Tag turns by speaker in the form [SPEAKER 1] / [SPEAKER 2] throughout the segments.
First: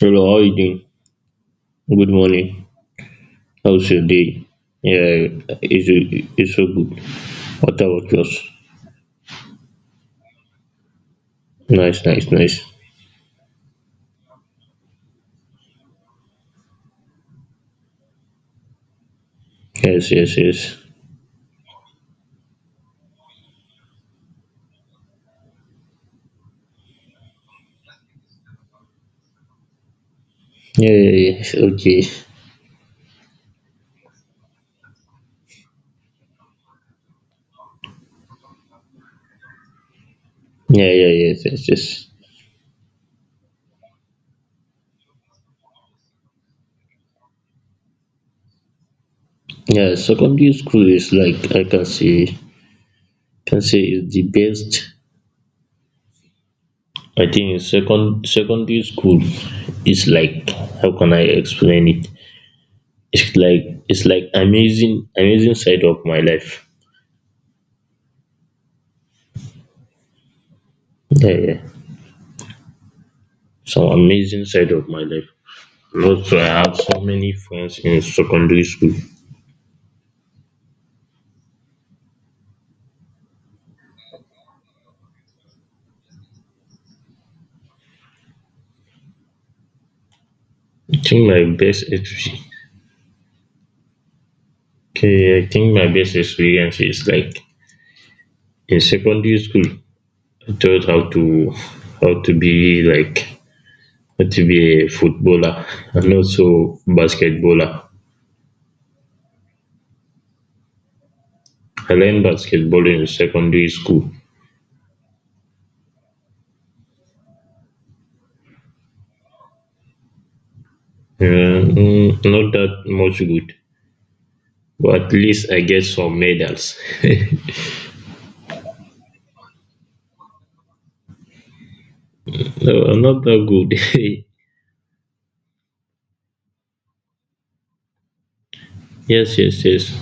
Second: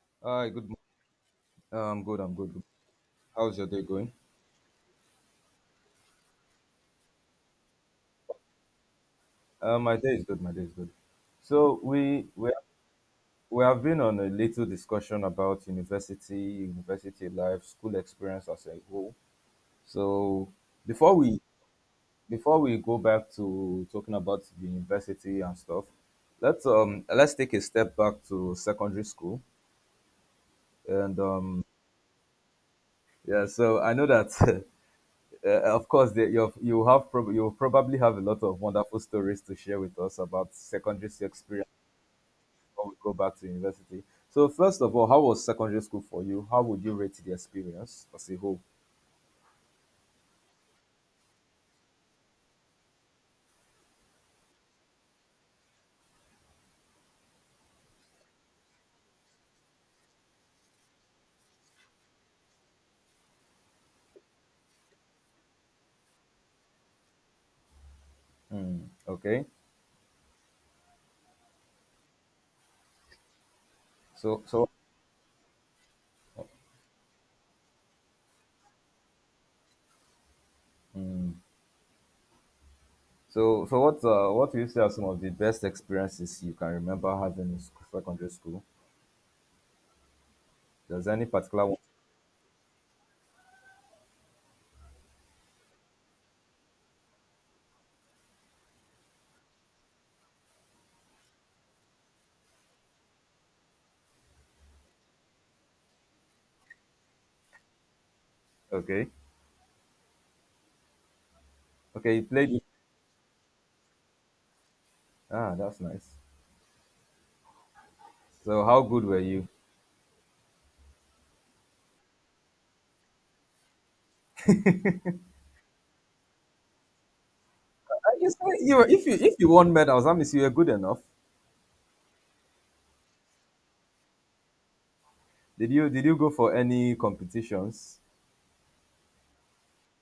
[SPEAKER 1] Hello, how
[SPEAKER 2] Hi,
[SPEAKER 1] you
[SPEAKER 2] good.
[SPEAKER 1] doing? Good
[SPEAKER 2] Good. I'm good.
[SPEAKER 1] morning.
[SPEAKER 2] How's your day
[SPEAKER 1] How's your
[SPEAKER 2] going?
[SPEAKER 1] day? Yeah, it's, it's so good. What about yours?
[SPEAKER 2] My day is good. My day is good. So
[SPEAKER 1] Nice, nice, nice.
[SPEAKER 2] we have been on a little discussion about university, university life, school experience as a whole.
[SPEAKER 1] Yes, yes,
[SPEAKER 2] So
[SPEAKER 1] yes.
[SPEAKER 2] before we before we go back to talking about the university and stuff, let's take a step back to secondary school
[SPEAKER 1] Yeah,
[SPEAKER 2] and
[SPEAKER 1] yeah, yes. Okay.
[SPEAKER 2] yeah. So I know that of course, you have, you probably have a lot of wonderful stories to share with us about
[SPEAKER 1] Yeah, yeah,
[SPEAKER 2] secondary school
[SPEAKER 1] yes, yes,
[SPEAKER 2] experience
[SPEAKER 1] yes.
[SPEAKER 2] before we go back to university. So, first of all, how was secondary school for you? How would you rate the experience as a whole?
[SPEAKER 1] Yeah, secondary school is like I can say, is the best. I think in secondary school is like how can I explain it? It's like amazing side of my life.
[SPEAKER 2] Hmm, okay,
[SPEAKER 1] Yeah, yeah. Some
[SPEAKER 2] so
[SPEAKER 1] amazing
[SPEAKER 2] so
[SPEAKER 1] side of my life. Also, I have so many friends in secondary school.
[SPEAKER 2] hmm, so what do you say are some of the best experiences you can remember having in secondary school?
[SPEAKER 1] I
[SPEAKER 2] Does
[SPEAKER 1] think
[SPEAKER 2] any
[SPEAKER 1] my
[SPEAKER 2] particular one?
[SPEAKER 1] best exp- Okay, I think my best experience is like in secondary school. I taught how to be like how to be a footballer and also basketballer.
[SPEAKER 2] Okay,
[SPEAKER 1] I
[SPEAKER 2] okay,
[SPEAKER 1] learned
[SPEAKER 2] you played.
[SPEAKER 1] basketball in secondary school.
[SPEAKER 2] Ah, that's nice. So, how good were you?
[SPEAKER 1] Not that much good, but at least I get some medals. No,
[SPEAKER 2] You say you were, if you won medals, that means you were good enough.
[SPEAKER 1] I'm not that good.
[SPEAKER 2] Did you go for any competitions?
[SPEAKER 1] Yes, yes, yes.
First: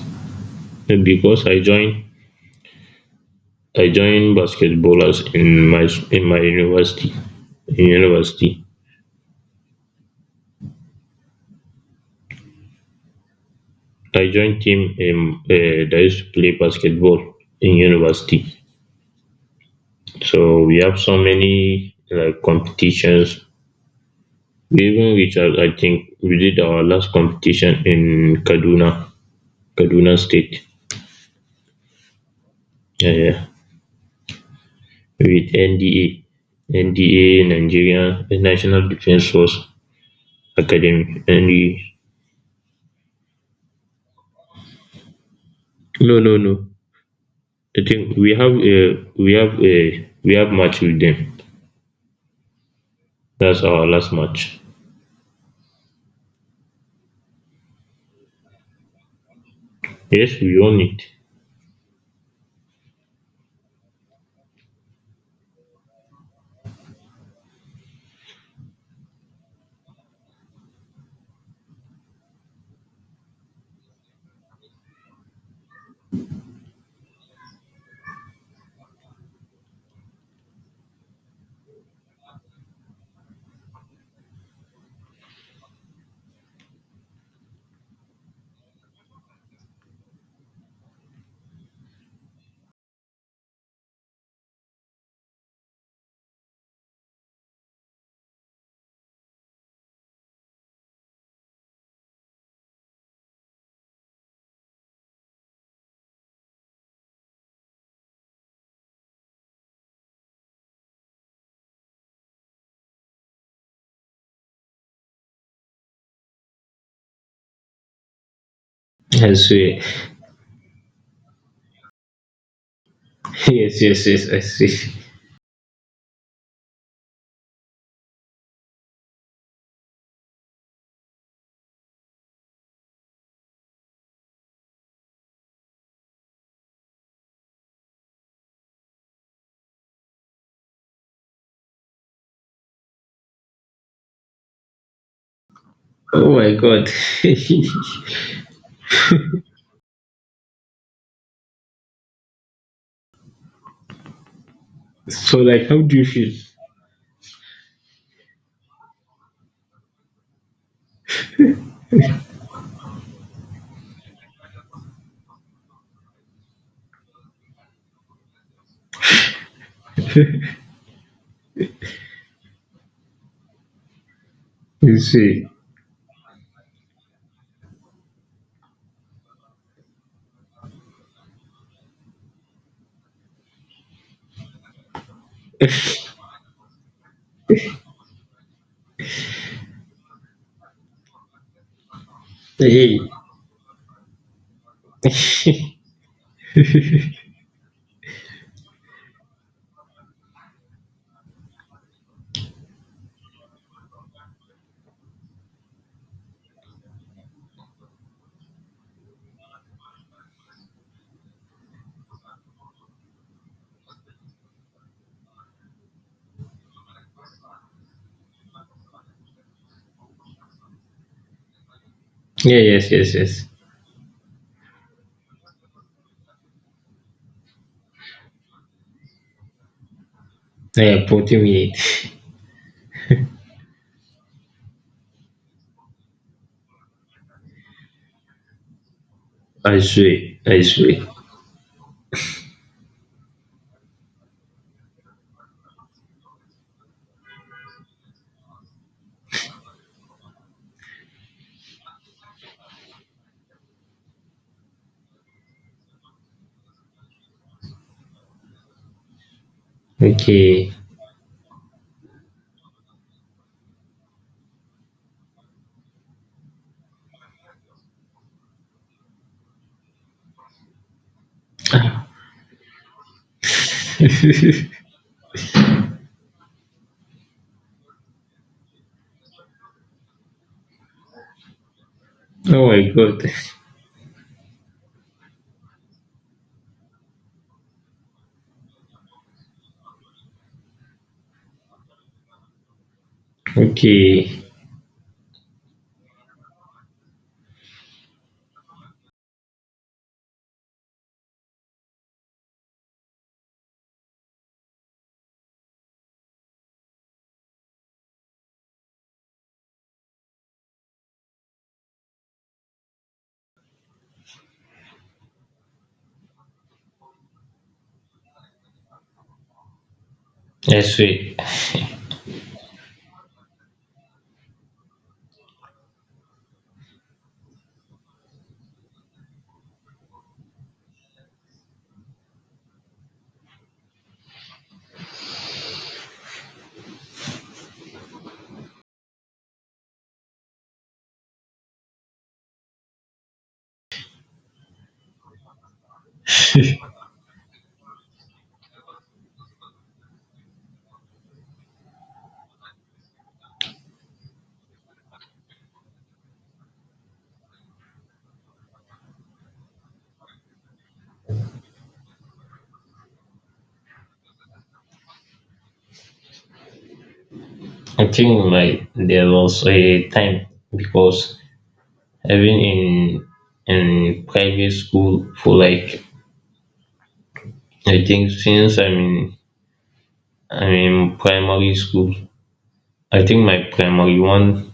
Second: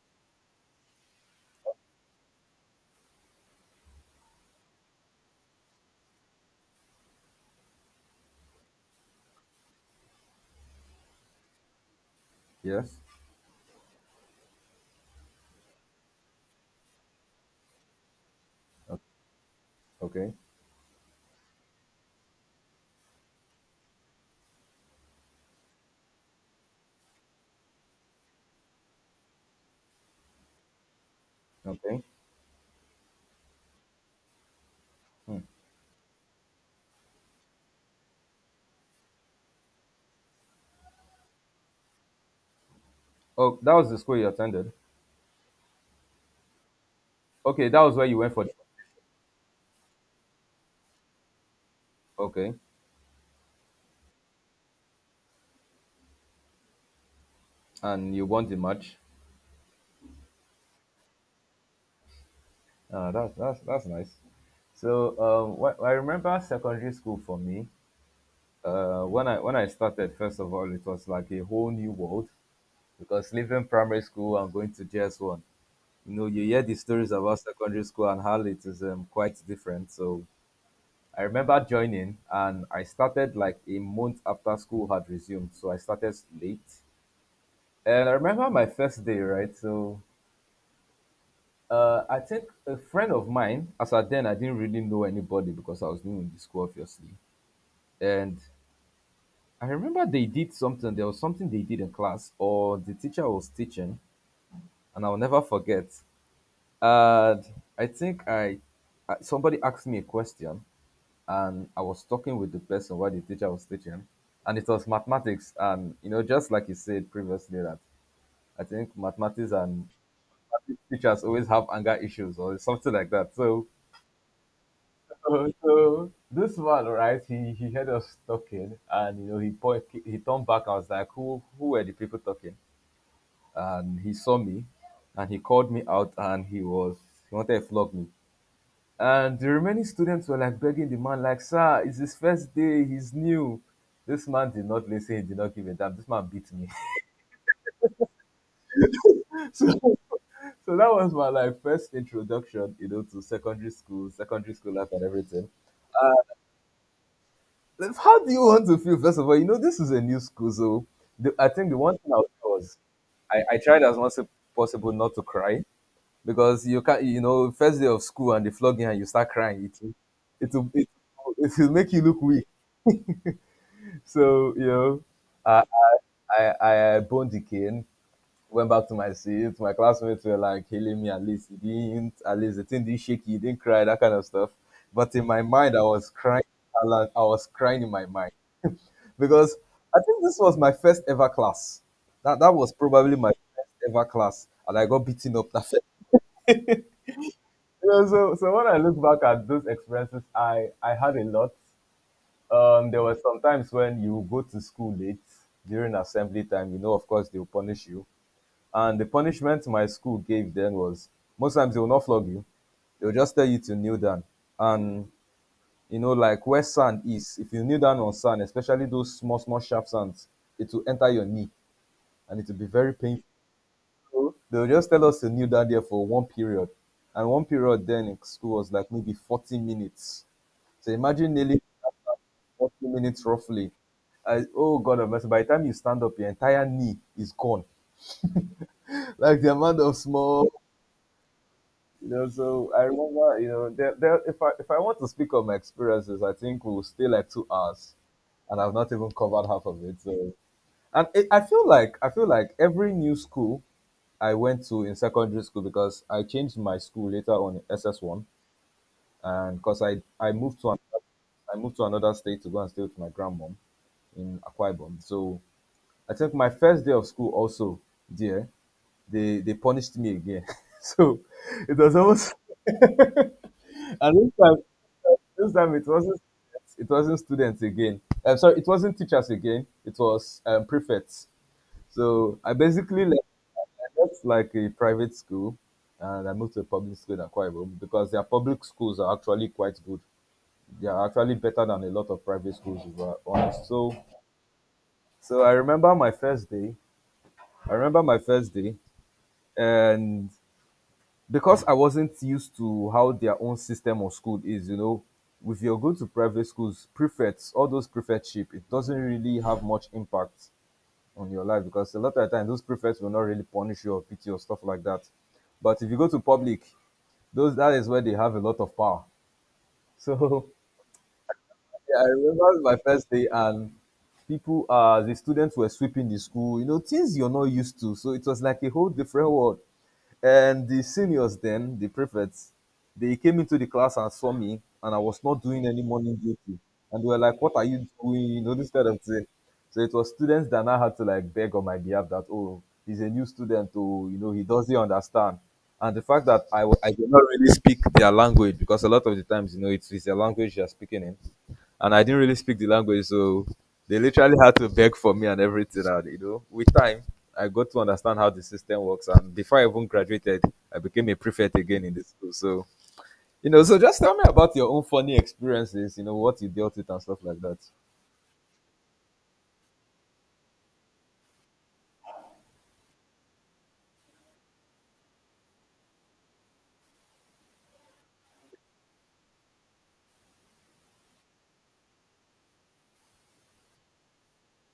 [SPEAKER 1] Because I joined basketballers in my university. In university,
[SPEAKER 2] Yes.
[SPEAKER 1] I joined team that used to play basketball in university.
[SPEAKER 2] Okay.
[SPEAKER 1] So we have so many like competitions. We even reached out. I think we did our last competition in Kaduna, Kaduna State.
[SPEAKER 2] Okay.
[SPEAKER 1] Yeah, yeah.
[SPEAKER 2] Hmm.
[SPEAKER 1] With NDA, NDA Nigeria National Defense Force Academy. And we,
[SPEAKER 2] Oh, that was the school you attended.
[SPEAKER 1] no, no, no.
[SPEAKER 2] Okay, that
[SPEAKER 1] I
[SPEAKER 2] was where
[SPEAKER 1] think
[SPEAKER 2] you went for. The,
[SPEAKER 1] we have match with them.
[SPEAKER 2] okay,
[SPEAKER 1] That's our last match.
[SPEAKER 2] and you won the match.
[SPEAKER 1] Yes, we won it.
[SPEAKER 2] Ah, that's that's nice. So I remember secondary school for me. When I started, first of all, it was like a whole new world because leaving primary school and going to JS one, you know, you hear the stories about secondary school and how it is quite different. So I remember joining and I started like a month after school had resumed. So I started late. And I remember my first day, right? So I think a friend of mine, as at then, I didn't really know anybody because I was new in the school, obviously. And I remember they did something, there was something they did in class, or the teacher was teaching, and I'll never forget. And I think I- somebody asked me a question and I was talking with the person while the teacher was teaching, and it was mathematics. And you know, just like you said previously, that I think
[SPEAKER 1] I
[SPEAKER 2] mathematics
[SPEAKER 1] swear.
[SPEAKER 2] and teachers always have anger issues or something like that. So,
[SPEAKER 1] Yes, yes, yes, I see.
[SPEAKER 2] this man, right? He heard us talking, and you know, he turned back. I was like, who were the people talking? And he saw me, and he called me out, and he wanted to flog me. And the remaining students were like begging the man, like, sir, it's his first day, he's new. This man did not listen, he did not give a damn. This man
[SPEAKER 1] Oh
[SPEAKER 2] beat
[SPEAKER 1] my
[SPEAKER 2] me.
[SPEAKER 1] god.
[SPEAKER 2] so, so that was my like first introduction, you know, to secondary school life and
[SPEAKER 1] So
[SPEAKER 2] everything.
[SPEAKER 1] like how do you feel?
[SPEAKER 2] Like, how do you want to feel? First of all, you know, this is a new school, so I think the one thing I would do was I tried as much as possible not to cry because you can't, you know, first day of school and they flog you and you start crying, it will, it it will make you look weak. So, you
[SPEAKER 1] You
[SPEAKER 2] know,
[SPEAKER 1] see.
[SPEAKER 2] I, I boned the cane, went back to my seat. My classmates were like hailing me, at least it didn't, at least the thing didn't shake you, didn't cry, that kind of stuff. But in my mind, I was crying. Alan, I was crying in my mind because I think this was my first ever class. That was
[SPEAKER 1] Hey.
[SPEAKER 2] probably my first ever class, and I got beaten up that first. You know, so when I look back at those experiences, I had a lot. There were some times when you go to school late during assembly time. You know, of course, they'll punish you. And the punishment my school gave them was most times they will not flog you. They will just tell you to kneel down. And you know, like where sand is, if you kneel down on sand, especially those small, small sharp sands, it will enter your knee and it will
[SPEAKER 1] Yeah,
[SPEAKER 2] be
[SPEAKER 1] yes,
[SPEAKER 2] very
[SPEAKER 1] yes,
[SPEAKER 2] painful.
[SPEAKER 1] yes.
[SPEAKER 2] So they will just tell us to kneel down there for one period. And one period then in school was like maybe 40 minutes. So
[SPEAKER 1] Yeah,
[SPEAKER 2] imagine
[SPEAKER 1] 40
[SPEAKER 2] nearly
[SPEAKER 1] minutes.
[SPEAKER 2] 40 minutes roughly. I, oh God of mercy, by the time you stand up, your entire knee is gone. Like the
[SPEAKER 1] I
[SPEAKER 2] amount of
[SPEAKER 1] swear.
[SPEAKER 2] small
[SPEAKER 1] I swear.
[SPEAKER 2] you know, so I remember, you know, if I want to speak of my experiences, I think we'll stay like 2 hours, and I've not even covered half of it. So, and it, I feel like every new school I went to in secondary school because I changed my school later on in SS one, and because I moved to
[SPEAKER 1] Okay.
[SPEAKER 2] I moved to another state to go and stay with my grandmom in Akwa Ibom. So I think my first day of school also there they punished me again. so it was almost and this time this time it wasn't students again. I'm sorry, it wasn't teachers again. It was prefects. So I
[SPEAKER 1] Oh my
[SPEAKER 2] basically
[SPEAKER 1] god.
[SPEAKER 2] I left like a private school, and I moved to a public school in Akwa Ibom because their public schools are actually quite good. They are actually better than a lot of private schools, if we're honest. So,
[SPEAKER 1] Okay.
[SPEAKER 2] so I remember my first day. I remember my first day, and because I wasn't used to how their own system of school is, you know, if you're going to private schools, prefects, all those prefectship, it doesn't really have much impact on your life because a lot of the time those prefects will not really punish you or pity you or stuff like that. But if you go to public, those that is where they have a lot of power. So
[SPEAKER 1] I swear.
[SPEAKER 2] yeah, I remember my first day and people the students were sweeping the school, you know, things you're not used to. So it was like a whole different world. And the seniors then, the prefects, they came into the class and saw me and I was not doing any morning duty. And they were like, what are you doing? You know, this kind of thing. So it was students that now had to like beg on my behalf that, oh, he's a new student, oh, you know, he doesn't understand. And the fact that I did not really speak their language because a lot of the times, you know, it's a language you're speaking in and I didn't really speak the language, so they literally had to beg for me and everything. And you know, with time, I got to understand how the system works. And before I even graduated, I became a prefect again in the school. So you know, so just tell me about your own funny experiences. You know, what you dealt with and stuff like that.
[SPEAKER 1] I think like there was a time, because even in private school for like, I think since I'm in primary school. I think my primary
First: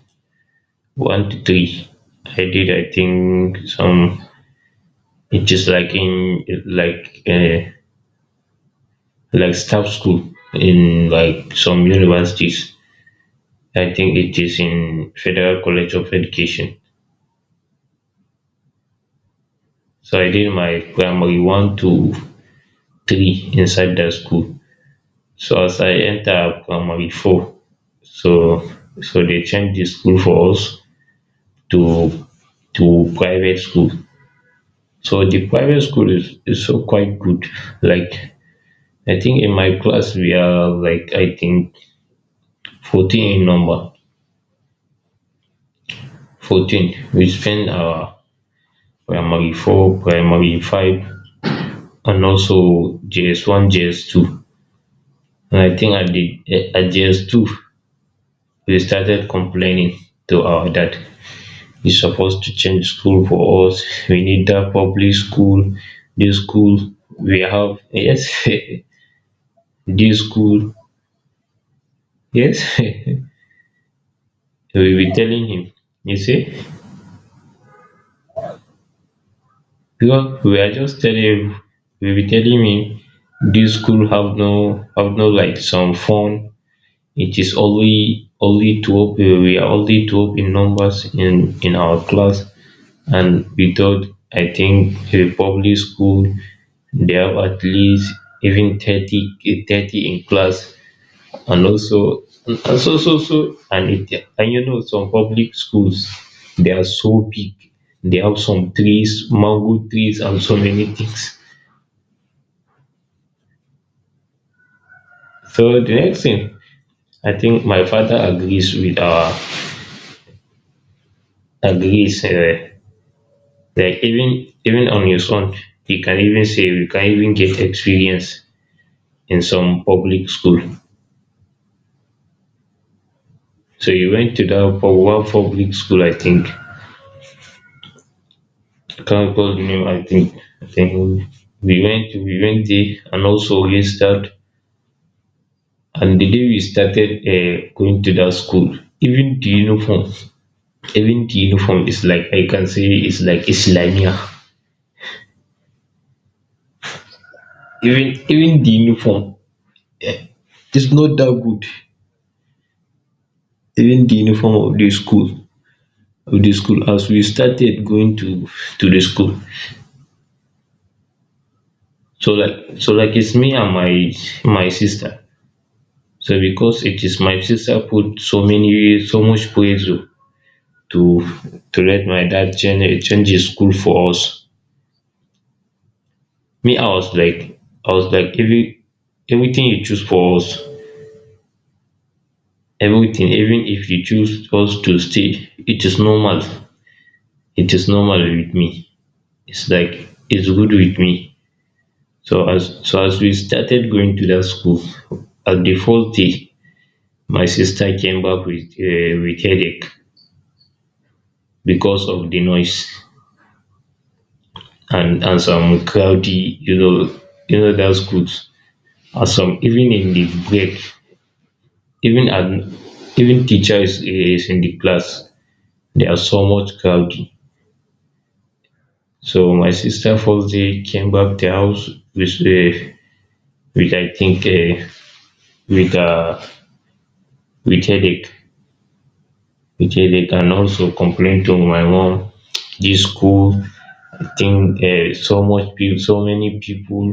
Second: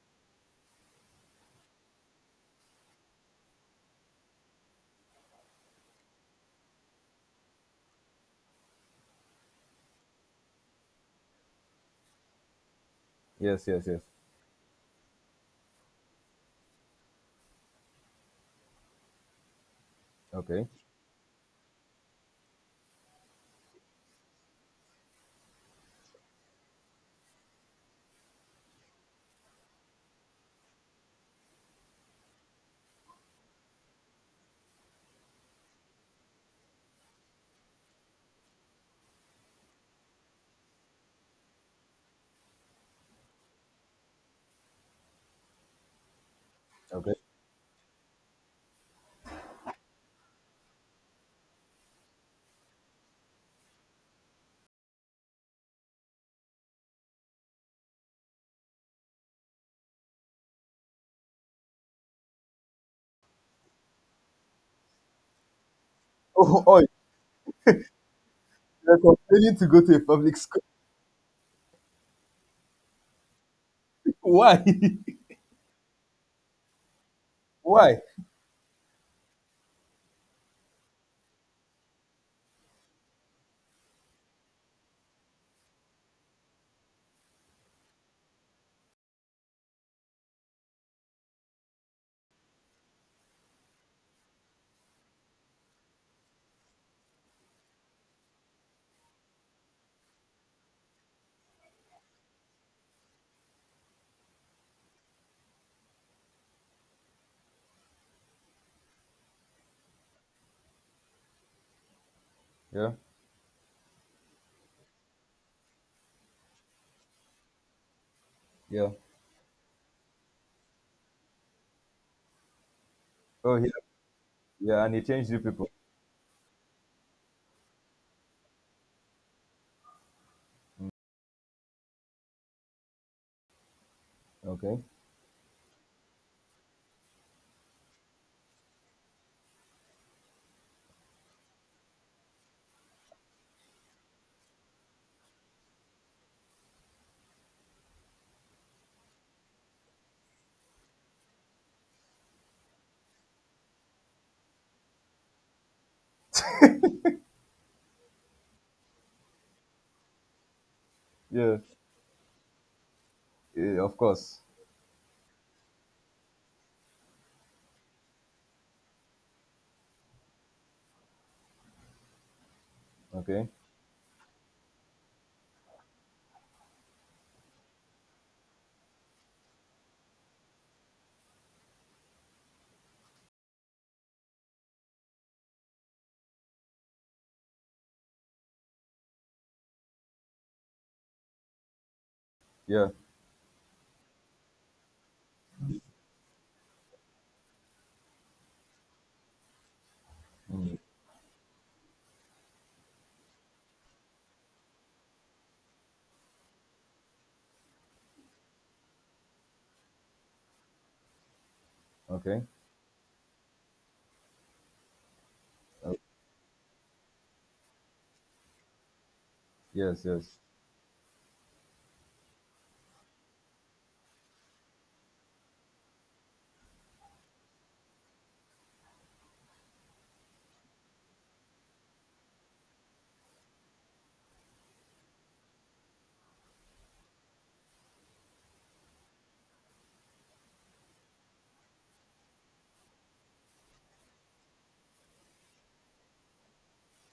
[SPEAKER 1] one to three. I think some — it is like in like like staff school in like some universities.
[SPEAKER 2] Yes, yes,
[SPEAKER 1] I
[SPEAKER 2] yes.
[SPEAKER 1] think it is in Federal College of Education, so I did
[SPEAKER 2] Okay,
[SPEAKER 1] my primary one to three inside that school. So as I enter primary four, So so they changed the school for us to to private school. So the private school is so quite good. Like, I think in my class we are like, I think, 14 in number. 14.
[SPEAKER 2] okay.
[SPEAKER 1] We spend our primary four, primary five, and also JS one, JS two. And I think at JS two we started complaining to our dad, is supposed to change school for us. We need that public school, this
[SPEAKER 2] Oh,
[SPEAKER 1] school
[SPEAKER 2] oh
[SPEAKER 1] we have, yes,
[SPEAKER 2] you're continuing to go to a
[SPEAKER 1] this
[SPEAKER 2] public school.
[SPEAKER 1] school, yes. We'll
[SPEAKER 2] Why?
[SPEAKER 1] be telling him, you see,
[SPEAKER 2] Why?
[SPEAKER 1] because we are just telling him, we'll be telling him this school have no like some fun. It is only 12. We are only 12 in numbers in our class, and we thought, I think, a public school, they have at least even 30 in class. And also, and so, and it, and you know, some public schools, they are so big, they have some trees, mango trees, and so many things.
[SPEAKER 2] Yeah,
[SPEAKER 1] So the next thing, I think my father agrees
[SPEAKER 2] yeah.
[SPEAKER 1] with our — agrees,
[SPEAKER 2] Oh, yeah,
[SPEAKER 1] like
[SPEAKER 2] yeah.
[SPEAKER 1] even
[SPEAKER 2] And he
[SPEAKER 1] on
[SPEAKER 2] changed
[SPEAKER 1] his
[SPEAKER 2] you
[SPEAKER 1] own,
[SPEAKER 2] people.
[SPEAKER 1] he can even say you can even get experience in some public school. So he went to that
[SPEAKER 2] Okay.
[SPEAKER 1] one public school. I think I can't call the name. I think, I think we went there and also registered. And the day we started going to that school, even the uniform, is like, I can say, it's like Islamia. Even the uniform is not that
[SPEAKER 2] Yeah.
[SPEAKER 1] good.
[SPEAKER 2] Eh, of
[SPEAKER 1] Even the
[SPEAKER 2] course.
[SPEAKER 1] uniform of the school, as we started going to the school. So like it's
[SPEAKER 2] Okay.
[SPEAKER 1] me and my sister. So because it is my sister put so much pressure to to let my dad change his school for us. Me, I was like, I was like, every everything you choose for us,
[SPEAKER 2] Yeah.
[SPEAKER 1] everything, even if you choose us to stay, it is normal. It is normal with me. It's like it's good
[SPEAKER 2] Mm.
[SPEAKER 1] with me. So as we started going to that school, at the first day, my sister came back with headache because of the
[SPEAKER 2] Okay.
[SPEAKER 1] noise, and some
[SPEAKER 2] Oh,
[SPEAKER 1] crowdy, you know that schools. Awesome. Even
[SPEAKER 2] yes,
[SPEAKER 1] in the
[SPEAKER 2] yes,
[SPEAKER 1] break, even an even teacher is in the class, they are so much crowded. So my sister, first day, came back the house with a with I think a with headache, and also complained to my mom. This school thing, so many people.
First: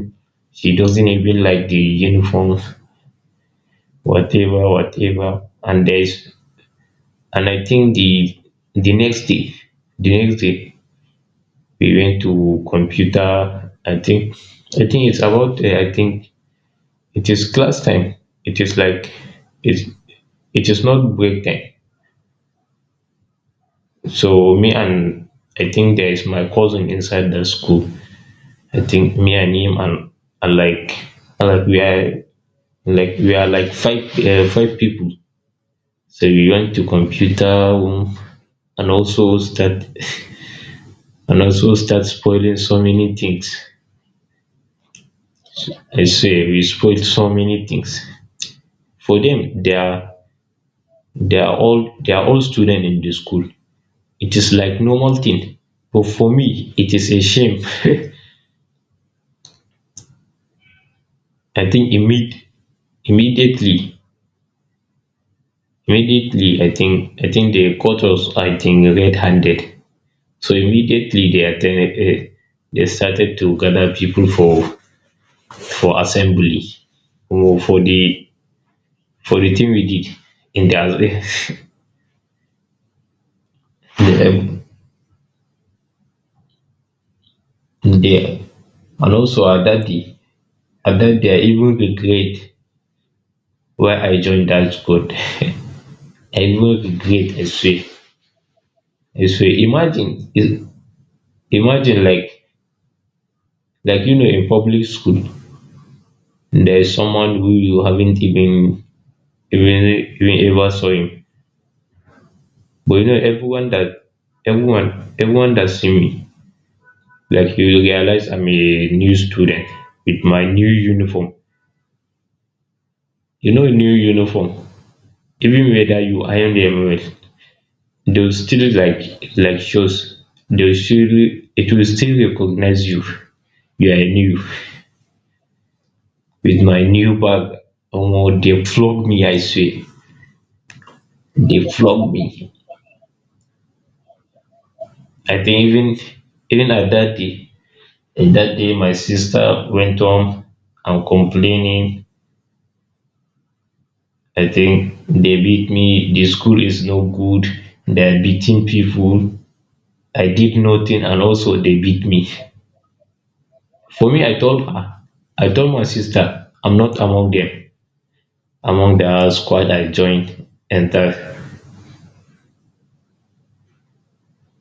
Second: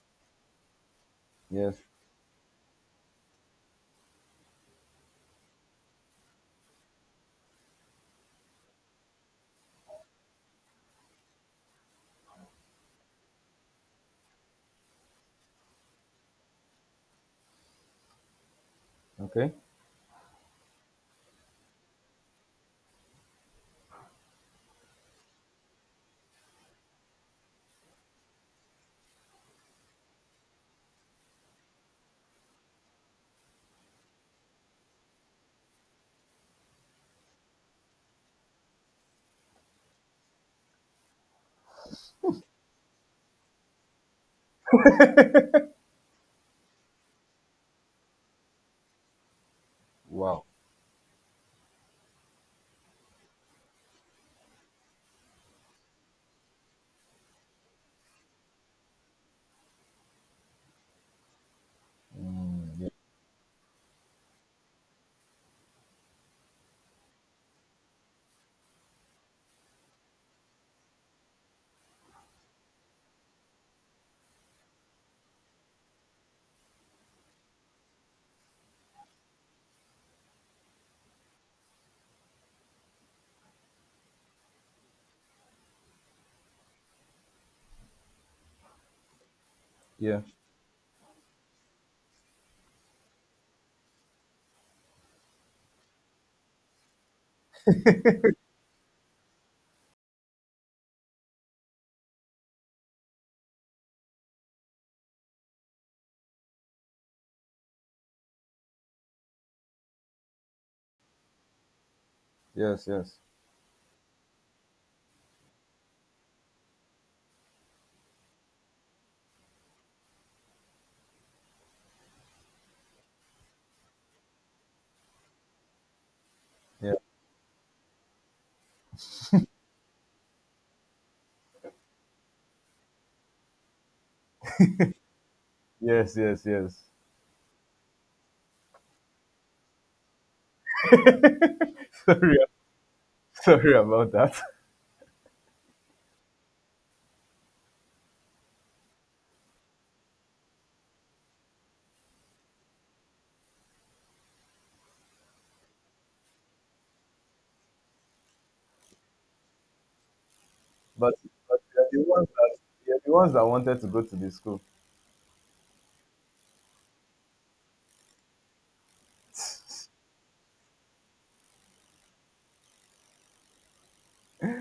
[SPEAKER 1] She doesn't even like
[SPEAKER 2] yes.
[SPEAKER 1] the uniforms, whatever, whatever. And I think the next day, the next day we went to computer. I think, it's about. I think it is class time. It is like
[SPEAKER 2] Okay.
[SPEAKER 1] it's it is not break time. So me and I think there is my cousin inside the school. I think me and him, and like and like we are like five people. So we went to computer room and also start, spoiling so many things. I say we spoiled so many things. For them,
[SPEAKER 2] Wow.
[SPEAKER 1] they are all students in the school. It is like normal thing. But for me, it is a shame. I think immediately, immediately, I think, they caught us. I think red-handed. So immediately they started to gather people for assembly, or for the thing we did in the — the um, there. And also, at that day,
[SPEAKER 2] Yeah.
[SPEAKER 1] and bet they even regret why I joined that squad. I even regret, I swear. I swear. Imagine, imagine like you know, in public school, there is someone who you haven't even, even ever saw him.
[SPEAKER 2] Yes,
[SPEAKER 1] But you know,
[SPEAKER 2] yes.
[SPEAKER 1] everyone that see me, like, you will realize I'm a new student with my new uniform. You know, new uniform. Even whether you iron them
[SPEAKER 2] Yeah.
[SPEAKER 1] well, they'll still like shows. They'll still It will still recognize you. You are new
[SPEAKER 2] Yes, yes,
[SPEAKER 1] with my
[SPEAKER 2] yes.
[SPEAKER 1] new bag. Omo, they flogged me. I swear, they flogged
[SPEAKER 2] Sorry,
[SPEAKER 1] me.
[SPEAKER 2] sorry about that.
[SPEAKER 1] I think even at that day, my sister went home and complaining. I think they beat me. The school is no good. They're beating people. I did nothing,
[SPEAKER 2] But,
[SPEAKER 1] and also
[SPEAKER 2] but
[SPEAKER 1] they
[SPEAKER 2] you're
[SPEAKER 1] beat
[SPEAKER 2] the
[SPEAKER 1] me.
[SPEAKER 2] ones that wanted to go
[SPEAKER 1] For
[SPEAKER 2] to
[SPEAKER 1] me,
[SPEAKER 2] the
[SPEAKER 1] I
[SPEAKER 2] school.
[SPEAKER 1] told her, I told my sister, I'm not among them, among the squad I joined and that.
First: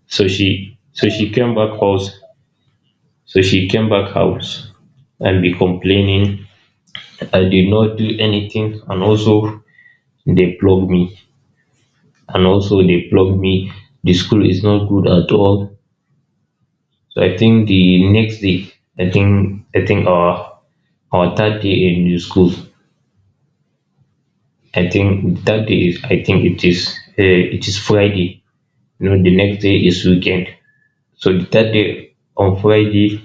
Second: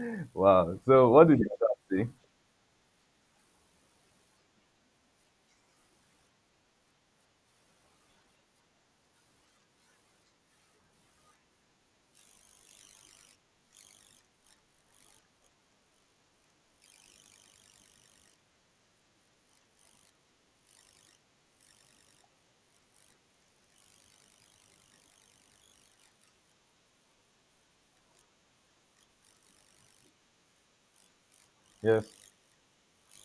[SPEAKER 2] Wow.
[SPEAKER 1] So
[SPEAKER 2] So what
[SPEAKER 1] she
[SPEAKER 2] did the
[SPEAKER 1] came back
[SPEAKER 2] other
[SPEAKER 1] house.
[SPEAKER 2] say?
[SPEAKER 1] So she came back house and be complaining. I did not do anything, and also they plugged me, and also they plugged me. The school is not good at all. So I think the next day, I think, our third day in the school. I think that day is, I think it is Friday. You know, the next day is weekend. So the third
[SPEAKER 2] Yes.
[SPEAKER 1] day on Friday,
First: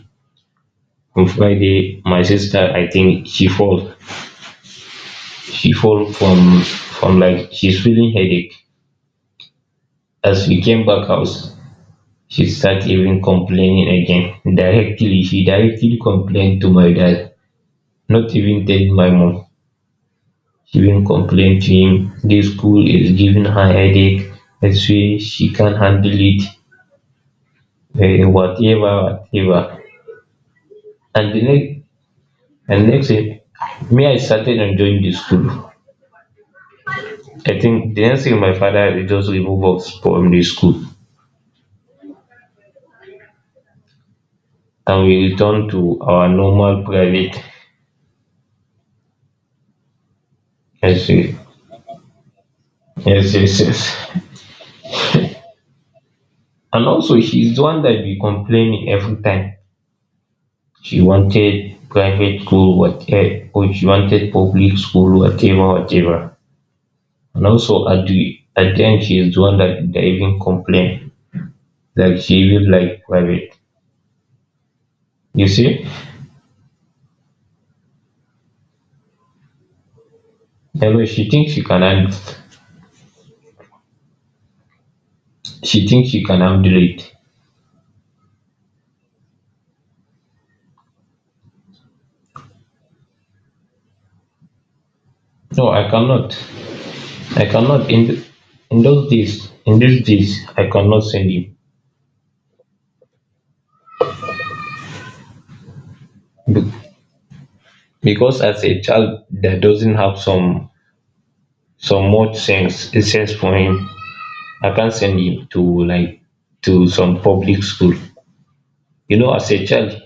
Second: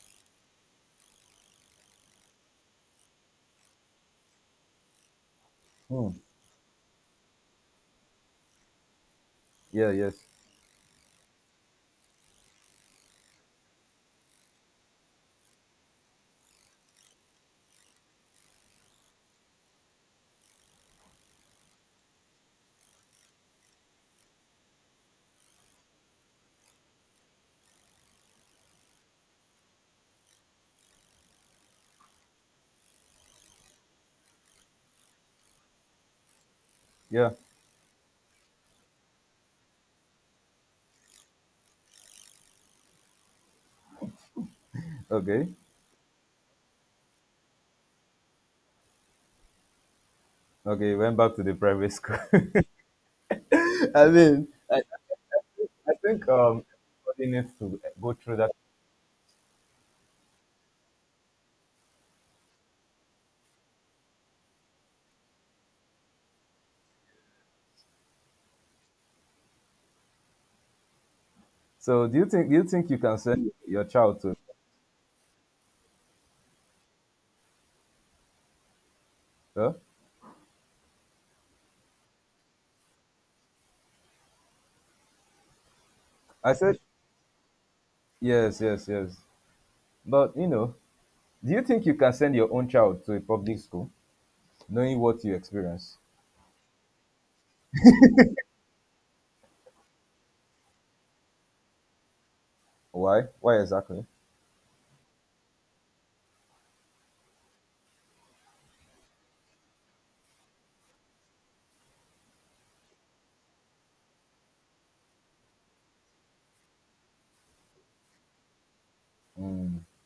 [SPEAKER 1] my sister, I think, she
[SPEAKER 2] Hmm.
[SPEAKER 1] fall from, like, she's feeling headache,
[SPEAKER 2] Yeah.
[SPEAKER 1] as
[SPEAKER 2] Yes.
[SPEAKER 1] we came back house. She start even complaining again, directly complained to my dad, not even tell my mom. She even complained to him, this school is giving her headache, and say she can't handle it, whatever, whatever, and the next and next thing, me, I started enjoying the school.
[SPEAKER 2] Yeah.
[SPEAKER 1] I think the next thing my father did, just remove us from the school, and we
[SPEAKER 2] Okay.
[SPEAKER 1] returned to our normal private.
[SPEAKER 2] Okay.
[SPEAKER 1] Yes,
[SPEAKER 2] Went
[SPEAKER 1] yes,
[SPEAKER 2] back to the private school.
[SPEAKER 1] yes, yes.
[SPEAKER 2] I
[SPEAKER 1] Yes.
[SPEAKER 2] mean, I think
[SPEAKER 1] And also,
[SPEAKER 2] everybody needs
[SPEAKER 1] she's the one
[SPEAKER 2] to
[SPEAKER 1] that
[SPEAKER 2] go
[SPEAKER 1] be
[SPEAKER 2] through that.
[SPEAKER 1] complaining every time. She wanted private school, whatever, or she wanted public school, whatever, whatever. And also, at the end, she's the one that, even complained
[SPEAKER 2] So
[SPEAKER 1] that she
[SPEAKER 2] do you
[SPEAKER 1] even
[SPEAKER 2] think you
[SPEAKER 1] like
[SPEAKER 2] can send
[SPEAKER 1] private.
[SPEAKER 2] your child to?
[SPEAKER 1] You see?
[SPEAKER 2] Huh?
[SPEAKER 1] Anyway, she thinks she can
[SPEAKER 2] I
[SPEAKER 1] handle
[SPEAKER 2] said
[SPEAKER 1] it.
[SPEAKER 2] yes, yes, yes. But you know, do you think you can send your own child to a public school knowing what you
[SPEAKER 1] No, I
[SPEAKER 2] experience?
[SPEAKER 1] cannot. I cannot endorse this. I cannot send him.
[SPEAKER 2] Why? Why exactly?
[SPEAKER 1] Be- because, as a child that doesn't have some much sense for him, I can't send him to, like, to some public school. You know, as a
[SPEAKER 2] Mm,
[SPEAKER 1] child,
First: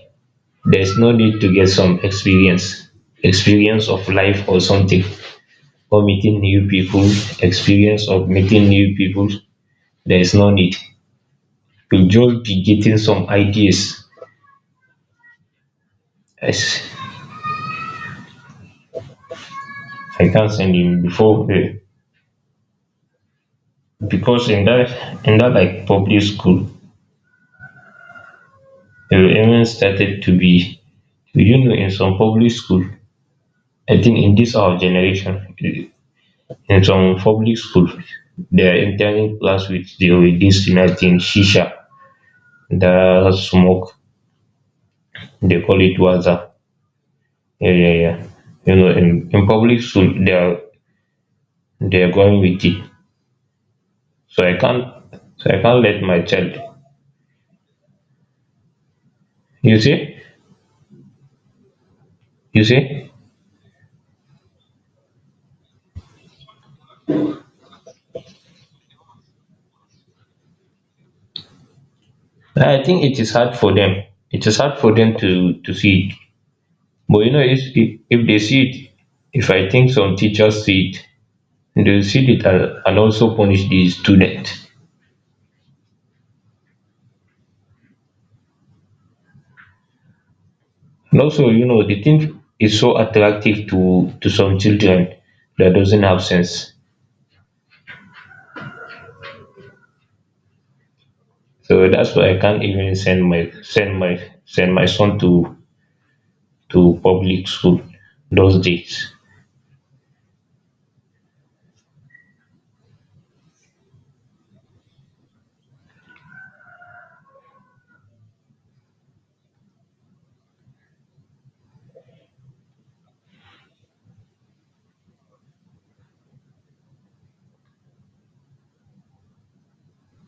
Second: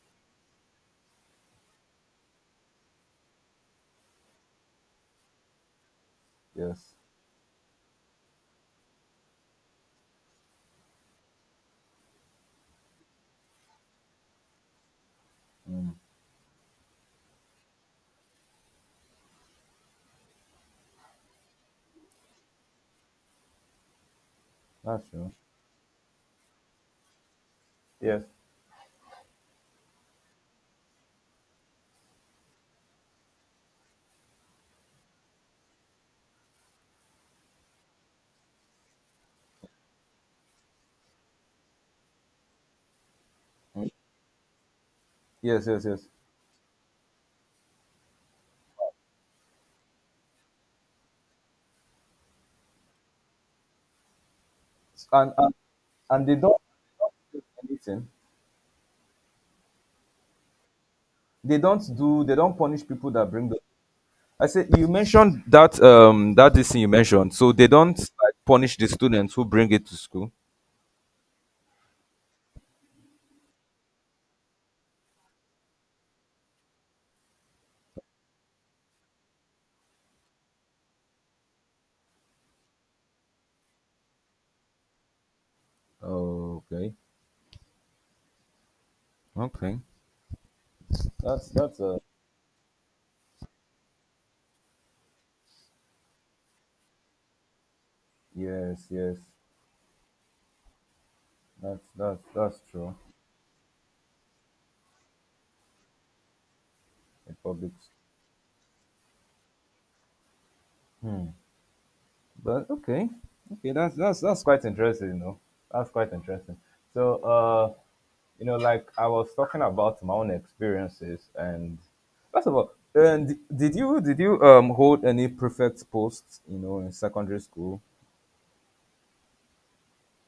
[SPEAKER 1] there's no need to get some experience, experience of life or something, or meeting new
[SPEAKER 2] yes.
[SPEAKER 1] people, experience of meeting new people. There is no need. You'll just be getting some ideas.
[SPEAKER 2] Mm,
[SPEAKER 1] Yes, I can't send him before. Because
[SPEAKER 2] that's true.
[SPEAKER 1] in that like public school
[SPEAKER 2] Yes.
[SPEAKER 1] you even started to be, you know, in some public school, I think in this our generation, in some public school they are entering class with the with this thing, I think, shisha, that smoke, they
[SPEAKER 2] Yes,
[SPEAKER 1] call
[SPEAKER 2] yes,
[SPEAKER 1] it
[SPEAKER 2] yes.
[SPEAKER 1] waza. Yeah, yeah, yeah, you know, in public school they are, they are going with it. So I can't,
[SPEAKER 2] And
[SPEAKER 1] so
[SPEAKER 2] and,
[SPEAKER 1] I can't let my
[SPEAKER 2] and they
[SPEAKER 1] child,
[SPEAKER 2] don't do anything.
[SPEAKER 1] you see,
[SPEAKER 2] They don't do. They don't
[SPEAKER 1] you
[SPEAKER 2] punish
[SPEAKER 1] see,
[SPEAKER 2] people that bring the. I said you mentioned that that this thing you mentioned. So they don't like punish the students who bring it to school.
[SPEAKER 1] I think it is hard for them, it is hard for them to see. But you know, if they see it, if I think some teachers see it, they'll see it and also punish the student.
[SPEAKER 2] Okay. Okay.
[SPEAKER 1] And also,
[SPEAKER 2] That's
[SPEAKER 1] you
[SPEAKER 2] that's
[SPEAKER 1] know, the thing is so attractive to some children that doesn't have sense.
[SPEAKER 2] yes yes.
[SPEAKER 1] So
[SPEAKER 2] That's
[SPEAKER 1] that's
[SPEAKER 2] that's
[SPEAKER 1] why I
[SPEAKER 2] that's
[SPEAKER 1] can't even
[SPEAKER 2] true.
[SPEAKER 1] send my send my son to
[SPEAKER 2] In
[SPEAKER 1] public
[SPEAKER 2] public,
[SPEAKER 1] school
[SPEAKER 2] s-
[SPEAKER 1] those days.
[SPEAKER 2] but okay, okay, that's that's quite interesting, you know. That's quite interesting. So, you know, like I was talking about my own experiences, and first of all, and did you hold any prefect posts, you know, in secondary school?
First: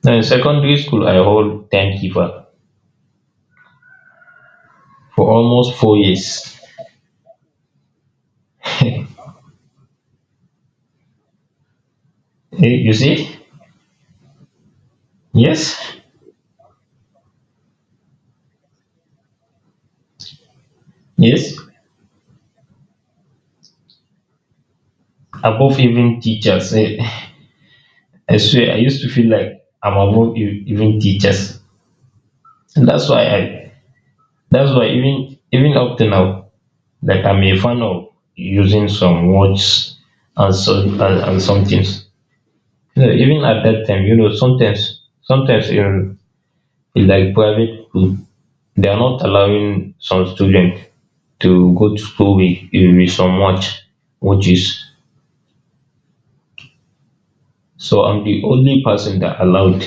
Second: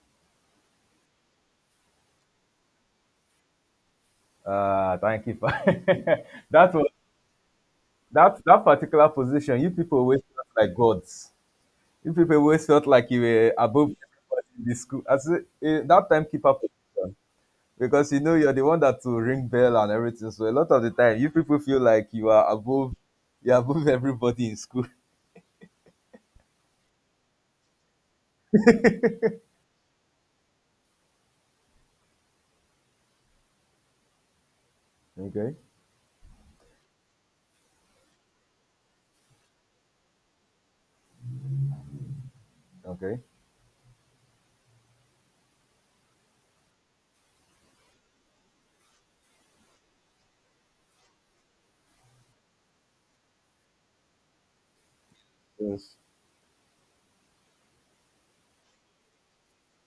[SPEAKER 1] Now in secondary school, I hold timekeeper
[SPEAKER 2] Thank
[SPEAKER 1] for
[SPEAKER 2] you for
[SPEAKER 1] almost four years.
[SPEAKER 2] that was that particular position. You people always felt like gods. You people always
[SPEAKER 1] Eh,
[SPEAKER 2] felt
[SPEAKER 1] you
[SPEAKER 2] like you
[SPEAKER 1] see?
[SPEAKER 2] were above everybody in the school. As
[SPEAKER 1] Yes,
[SPEAKER 2] a, that timekeeper position. Because you know you're the one that will ring bell and everything. So a lot of the time, you
[SPEAKER 1] yes,
[SPEAKER 2] people feel like you are above, you're above everybody in school.
[SPEAKER 1] above even teachers. Eh. I swear I used to feel like I'm above even teachers. And that's why even
[SPEAKER 2] Okay,
[SPEAKER 1] even up to now, like I'm a fan of using some words and some things. You know,
[SPEAKER 2] okay.
[SPEAKER 1] even at that time, you know, sometimes sometimes in like private school, they are not allowing some students to go to school with some watches.
[SPEAKER 2] Yes.
[SPEAKER 1] So I'm the only person that allowed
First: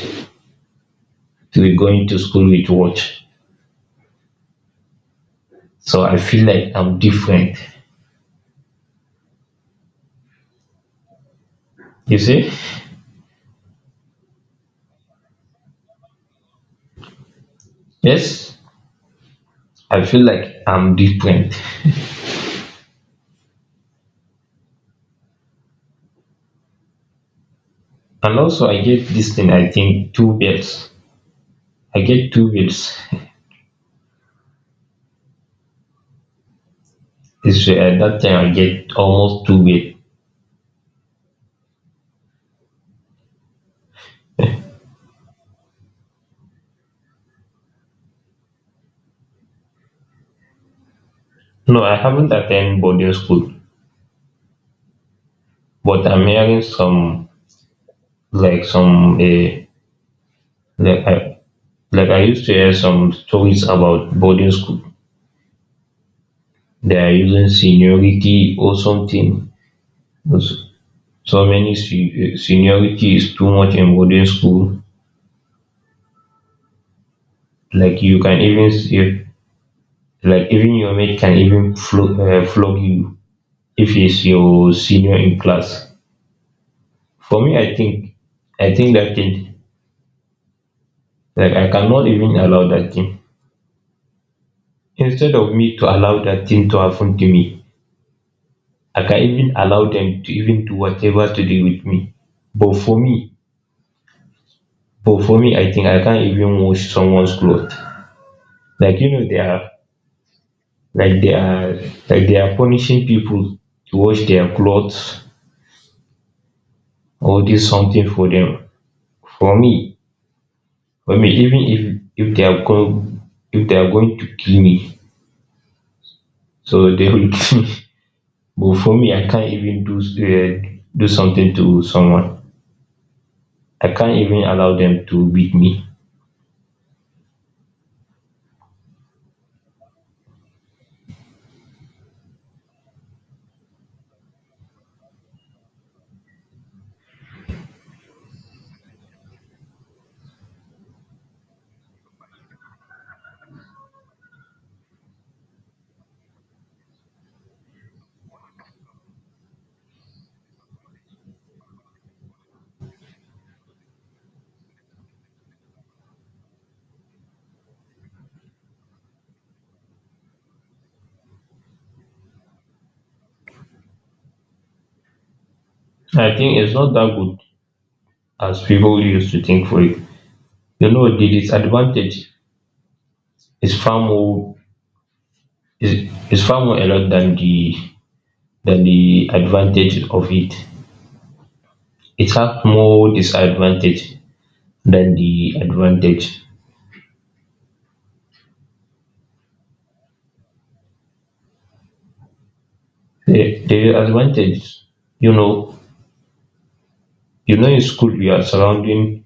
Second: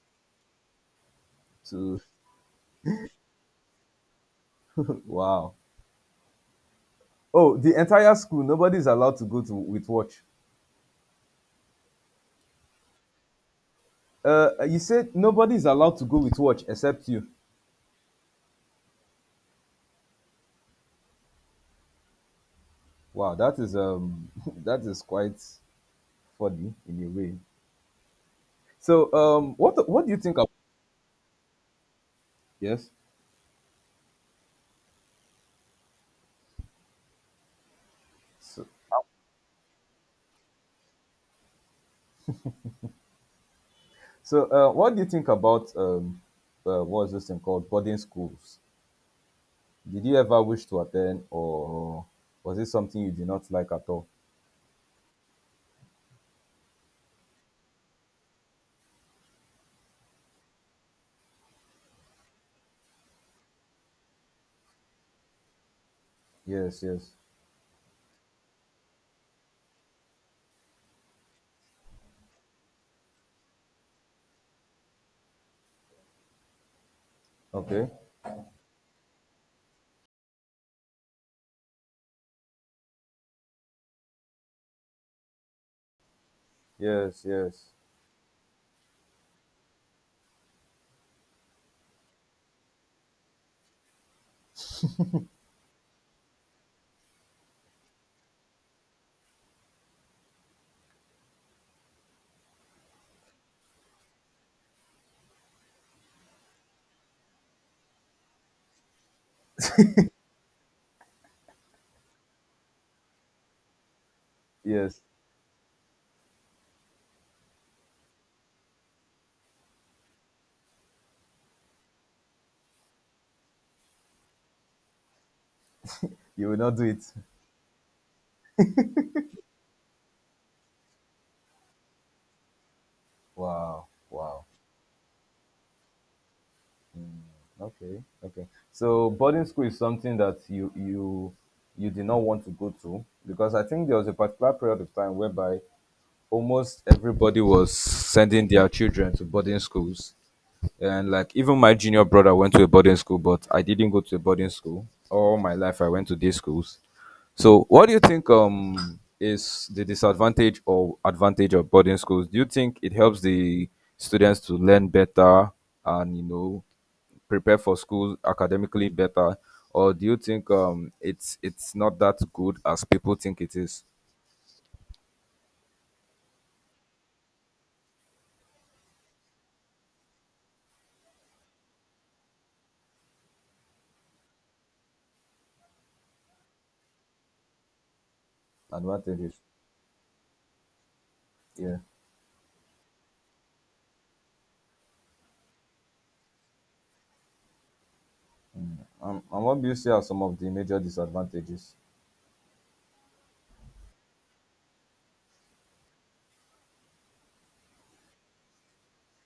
[SPEAKER 1] to be
[SPEAKER 2] So
[SPEAKER 1] going to school with watch.
[SPEAKER 2] wow.
[SPEAKER 1] So I feel like I'm
[SPEAKER 2] Oh,
[SPEAKER 1] different.
[SPEAKER 2] the entire school, nobody's allowed to go to with watch.
[SPEAKER 1] You see?
[SPEAKER 2] You said nobody's allowed to go with watch except you.
[SPEAKER 1] Yes, I feel like I'm different.
[SPEAKER 2] Wow, that is that is quite funny in a way.
[SPEAKER 1] And also, I get
[SPEAKER 2] So
[SPEAKER 1] this thing, I
[SPEAKER 2] what do
[SPEAKER 1] think,
[SPEAKER 2] you
[SPEAKER 1] two
[SPEAKER 2] think about,
[SPEAKER 1] birds. I get two
[SPEAKER 2] yes?
[SPEAKER 1] birds. This way, that time, I
[SPEAKER 2] So,
[SPEAKER 1] get almost two birds.
[SPEAKER 2] so, what do you think about, what's this thing called boarding schools? Did you ever wish to attend,
[SPEAKER 1] No, I
[SPEAKER 2] or
[SPEAKER 1] haven't
[SPEAKER 2] was it
[SPEAKER 1] attended
[SPEAKER 2] something
[SPEAKER 1] boarding
[SPEAKER 2] you did
[SPEAKER 1] school,
[SPEAKER 2] not like at all?
[SPEAKER 1] but I'm hearing some, like, some, uh, like, I, like, I used to hear some stories about boarding school.
[SPEAKER 2] Yes,
[SPEAKER 1] They are
[SPEAKER 2] yes.
[SPEAKER 1] using seniority or something. Those- So many seniority is too much in boarding school.
[SPEAKER 2] Okay.
[SPEAKER 1] Like, you can even see, like, even your mate can even flog you if he's your senior in class.
[SPEAKER 2] Yes,
[SPEAKER 1] For me,
[SPEAKER 2] yes,
[SPEAKER 1] I think, that thing, like, I cannot even allow that thing. Instead of me to allow that thing to happen to me, I can even allow them to even do whatever to do with me. But for me, but for me, I think I can't even wash someone's clothes. Like, you know, they are, like they are like they are punishing people to wash their
[SPEAKER 2] yes.
[SPEAKER 1] clothes or do something for them. For me, I mean, even if they are going, if they are going to kill me,
[SPEAKER 2] You will not do
[SPEAKER 1] so
[SPEAKER 2] it.
[SPEAKER 1] they will kill me, but for me I can't even do do something to someone. I
[SPEAKER 2] Wow,
[SPEAKER 1] can't even
[SPEAKER 2] wow.
[SPEAKER 1] allow them to beat me.
[SPEAKER 2] Okay, okay. So boarding school is something that you did not want to go to, because I think there was a particular period of time whereby almost everybody was sending their children to boarding schools. And like even my junior brother went to a boarding school, but I didn't go to a boarding school. All my life I went to day schools. So what do you think is the disadvantage or advantage of boarding schools? Do you think it helps the students to learn better and prepare for school academically better? Or do you think it's not that good as people think it is?
[SPEAKER 1] I think it's not that good as people used to think for it. You know, the disadvantage is far more, is far more a lot than the, than the
[SPEAKER 2] Advantages.
[SPEAKER 1] advantage of it.
[SPEAKER 2] Yeah.
[SPEAKER 1] It has more disadvantage than the advantage.
[SPEAKER 2] And what do you see are some of the major disadvantages?
[SPEAKER 1] The advantage, you know, you know in school you are surrounding,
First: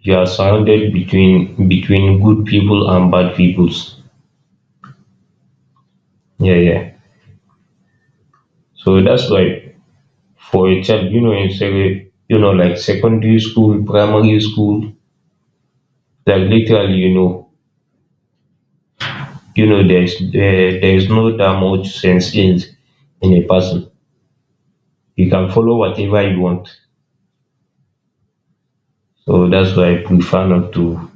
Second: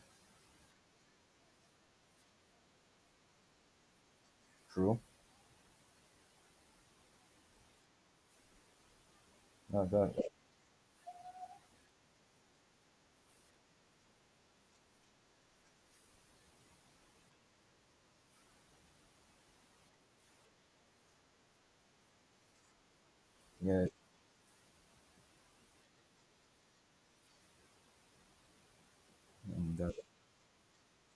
[SPEAKER 1] you are surrounded between between good people and bad peoples.
[SPEAKER 2] True.
[SPEAKER 1] Yeah, yeah, so that's why
[SPEAKER 2] That's that.
[SPEAKER 1] for a child, you know, in you know, like, secondary school, primary school, like, literally, you know, you know there's there is no that much sense in a
[SPEAKER 2] Yeah.
[SPEAKER 1] person. You can follow whatever you want. So that's
[SPEAKER 2] And that,
[SPEAKER 1] why I prefer not to,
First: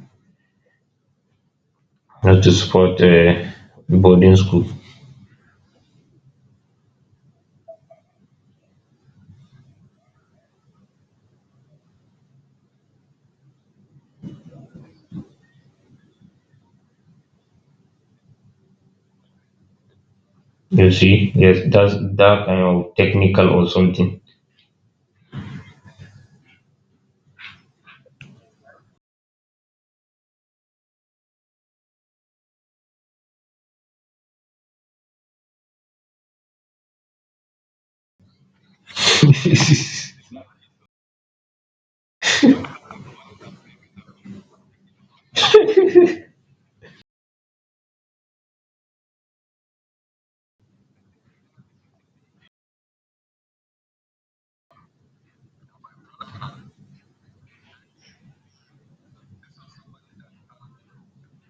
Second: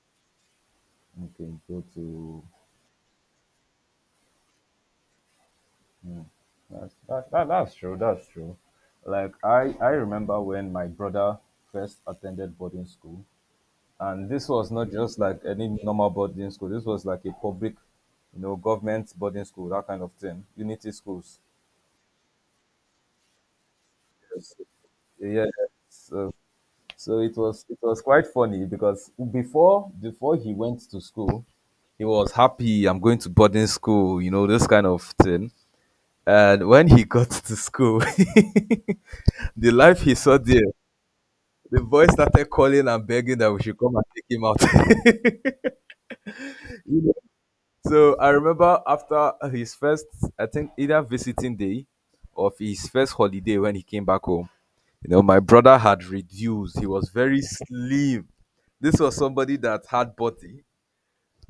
[SPEAKER 2] okay, go to,
[SPEAKER 1] not to support boarding school.
[SPEAKER 2] hmm, that's that, that's true. That's true. Like I remember when my brother first attended boarding school, and this was not just like any normal boarding school. This was like a public, government boarding school, that kind of thing.
[SPEAKER 1] You
[SPEAKER 2] Unity
[SPEAKER 1] see?
[SPEAKER 2] schools.
[SPEAKER 1] Yes, that's that kind of technical or something.
[SPEAKER 2] Yeah. So, so, it was quite funny because before he went to school, he was happy. I'm going to boarding school. You know this kind of thing. And when he got to school, the life he saw there, the boy started calling and begging that we should come and take him out. You know, so I remember after his first, I think, either visiting day or his first holiday when he came back home, my brother had reduced. He was very slim. This was somebody that had body,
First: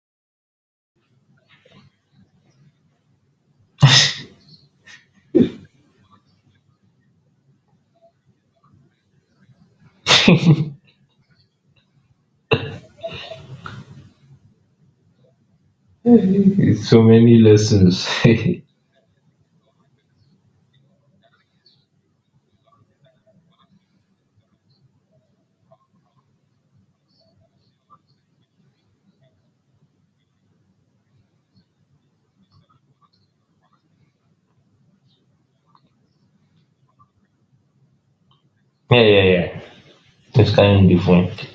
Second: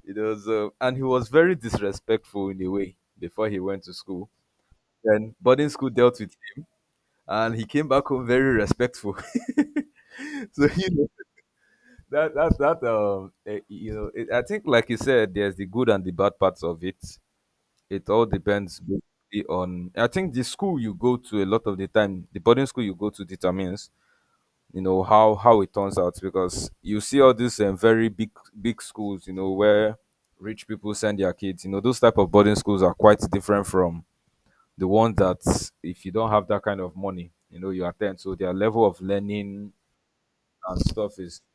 [SPEAKER 2] you know, so, and he was very disrespectful in a way before he went to school. Then boarding school dealt with, and he came back home very respectful. So you know that it, I think, like you said, there's the good and the bad parts of it.
[SPEAKER 1] So many lessons.
[SPEAKER 2] It all
[SPEAKER 1] Yeah,
[SPEAKER 2] depends basically on, I think, the school you go to a lot of the time. The boarding school you go to determines, you know, how it turns out, because you see all these very big schools, you know, where rich people send their kids. Those type of boarding schools are quite different from the ones that, if you don't have that kind of money, you attend. So their level of
[SPEAKER 1] yeah, yeah.
[SPEAKER 2] learning
[SPEAKER 1] It's
[SPEAKER 2] and
[SPEAKER 1] kind of
[SPEAKER 2] stuff is,
[SPEAKER 1] different.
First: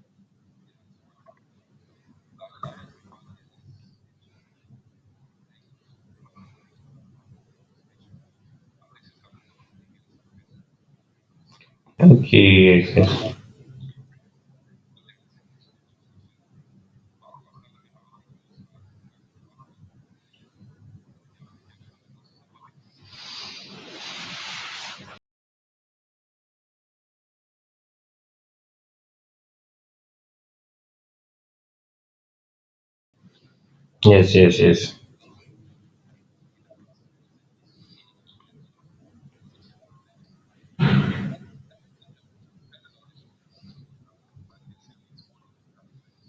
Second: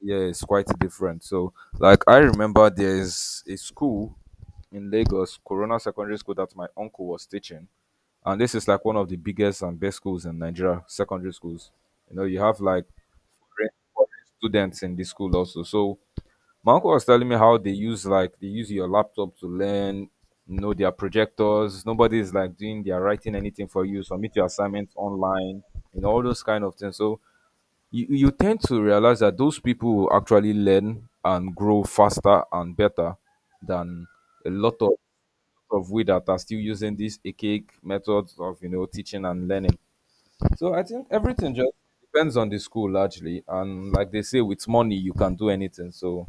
[SPEAKER 2] yeah, it's quite different. So, like I remember there's a school in Lagos, Corona Secondary School, that my uncle was teaching. And this is like one of the biggest and best schools in Nigeria, secondary schools. You know,
[SPEAKER 1] Okay,
[SPEAKER 2] you have like
[SPEAKER 1] yes, yes,
[SPEAKER 2] foreign students in the school also. So my uncle was telling me how they use your laptop to learn, you know, their projectors. Nobody is like doing their writing anything for you. Submit your assignments online and all those kind of things. So you tend to realize that those people will actually learn and grow faster and better than
[SPEAKER 1] yes,
[SPEAKER 2] a
[SPEAKER 1] yes,
[SPEAKER 2] lot of
[SPEAKER 1] yes.
[SPEAKER 2] of we that are still using these archaic methods of, teaching and learning. So I think everything just depends on the school largely, and like they say, with money you can do anything. So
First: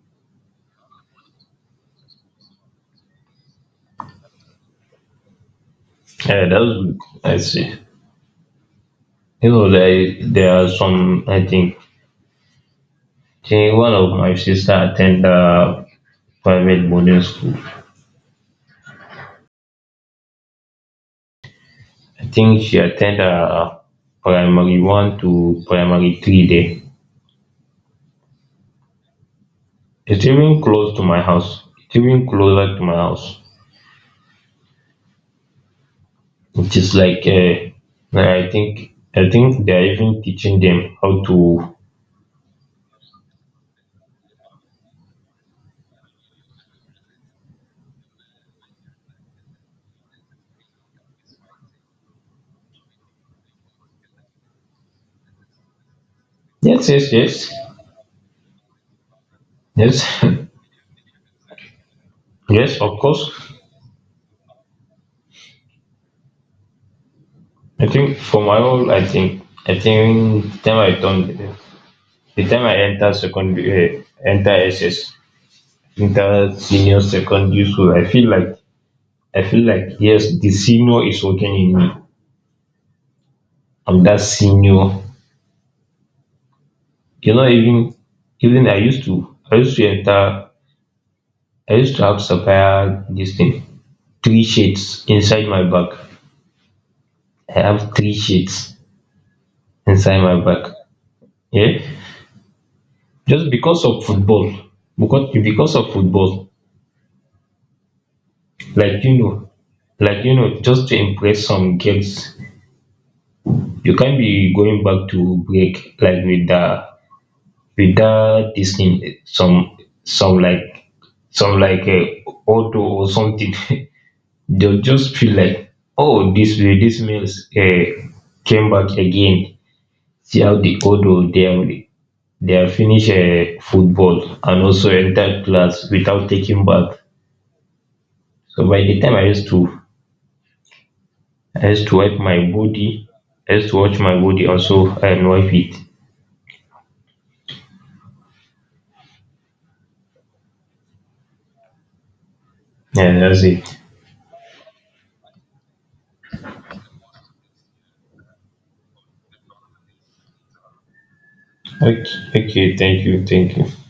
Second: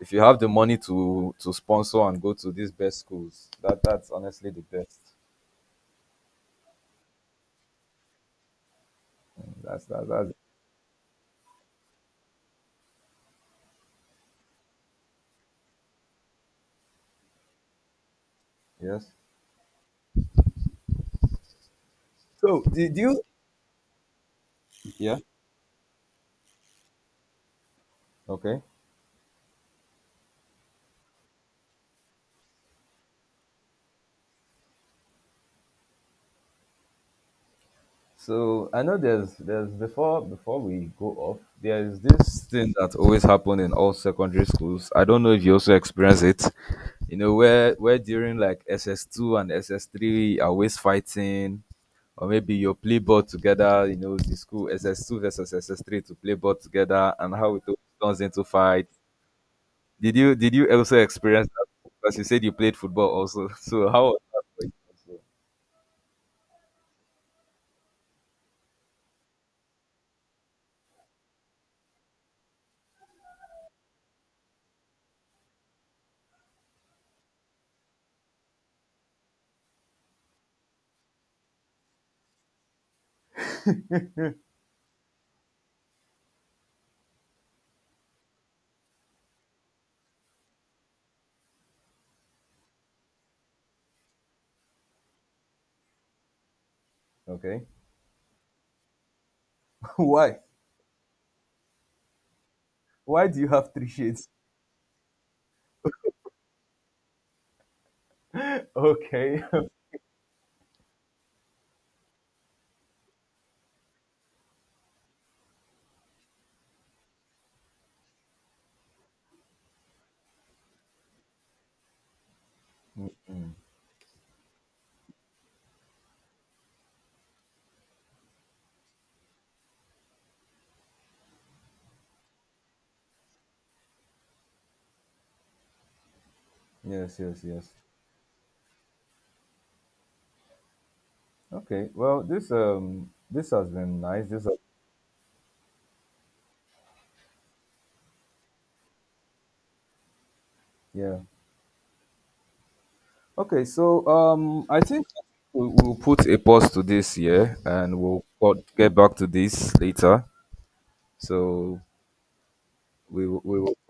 [SPEAKER 2] if you have the money to sponsor and go to these best schools, that's honestly the best.
[SPEAKER 1] Yeah, that was good. I see. You know,
[SPEAKER 2] That's that,
[SPEAKER 1] there
[SPEAKER 2] that's,
[SPEAKER 1] there are some, I think. One of my sister attend a private boarding school.
[SPEAKER 2] yes.
[SPEAKER 1] I think
[SPEAKER 2] So
[SPEAKER 1] she
[SPEAKER 2] did
[SPEAKER 1] attend
[SPEAKER 2] you?
[SPEAKER 1] a primary one
[SPEAKER 2] Yeah.
[SPEAKER 1] to primary three there.
[SPEAKER 2] Okay.
[SPEAKER 1] It's even close to my house. It's even closer to my house. It is like, I
[SPEAKER 2] So I
[SPEAKER 1] think,
[SPEAKER 2] know there's there's
[SPEAKER 1] they are even
[SPEAKER 2] before
[SPEAKER 1] teaching
[SPEAKER 2] before we
[SPEAKER 1] them
[SPEAKER 2] go
[SPEAKER 1] how
[SPEAKER 2] off,
[SPEAKER 1] to.
[SPEAKER 2] there's this thing that always happen in all secondary schools. I don't know if you also experience it. You know, where during, like, SS2 and SS3 are always fighting, or maybe you play ball together, you know, the school SS2 versus SS3 to play ball
[SPEAKER 1] Yes, yes,
[SPEAKER 2] together, and
[SPEAKER 1] yes,
[SPEAKER 2] how it always turns into fight. Did
[SPEAKER 1] yes,
[SPEAKER 2] you did you also experience that? Because you said you played
[SPEAKER 1] yes. Of
[SPEAKER 2] football
[SPEAKER 1] course,
[SPEAKER 2] also. So how was that for you also?
[SPEAKER 1] I think for my role, I think, the time I done, the time I enter secondary, enter SS, enter senior secondary school, I feel like, yes, the senior is working in me. I'm that senior. You know, even, even I used to, I used to enter. I used to have supplier this thing, three shades inside my bag. I
[SPEAKER 2] Okay.
[SPEAKER 1] have three shades inside
[SPEAKER 2] Why?
[SPEAKER 1] my bag. Yeah,
[SPEAKER 2] Why do you
[SPEAKER 1] just
[SPEAKER 2] have
[SPEAKER 1] because
[SPEAKER 2] three
[SPEAKER 1] of
[SPEAKER 2] shades?
[SPEAKER 1] football, because of football, like, you
[SPEAKER 2] Okay.
[SPEAKER 1] know, like, you know, just to impress some girls. You can't be going back to break like with the, with the this thing, some, some like some like a auto or something. They'll just feel like, oh, this way, this males came back again. See how the auto they are. They finish football and also enter class without taking bath.
[SPEAKER 2] Yes, yes, yes.
[SPEAKER 1] So by the time I used to, I used
[SPEAKER 2] Okay.
[SPEAKER 1] to wipe
[SPEAKER 2] Well,
[SPEAKER 1] my
[SPEAKER 2] this
[SPEAKER 1] body,
[SPEAKER 2] um this
[SPEAKER 1] I
[SPEAKER 2] has
[SPEAKER 1] used to watch
[SPEAKER 2] been
[SPEAKER 1] my
[SPEAKER 2] nice. This
[SPEAKER 1] body
[SPEAKER 2] has,
[SPEAKER 1] also and wipe it.
[SPEAKER 2] yeah.
[SPEAKER 1] Yeah, that's
[SPEAKER 2] Okay,
[SPEAKER 1] it.
[SPEAKER 2] so I think we'll put a pause to this here, and we'll get back to this later. So
[SPEAKER 1] Okay, okay, thank you, thank
[SPEAKER 2] we
[SPEAKER 1] you.
[SPEAKER 2] will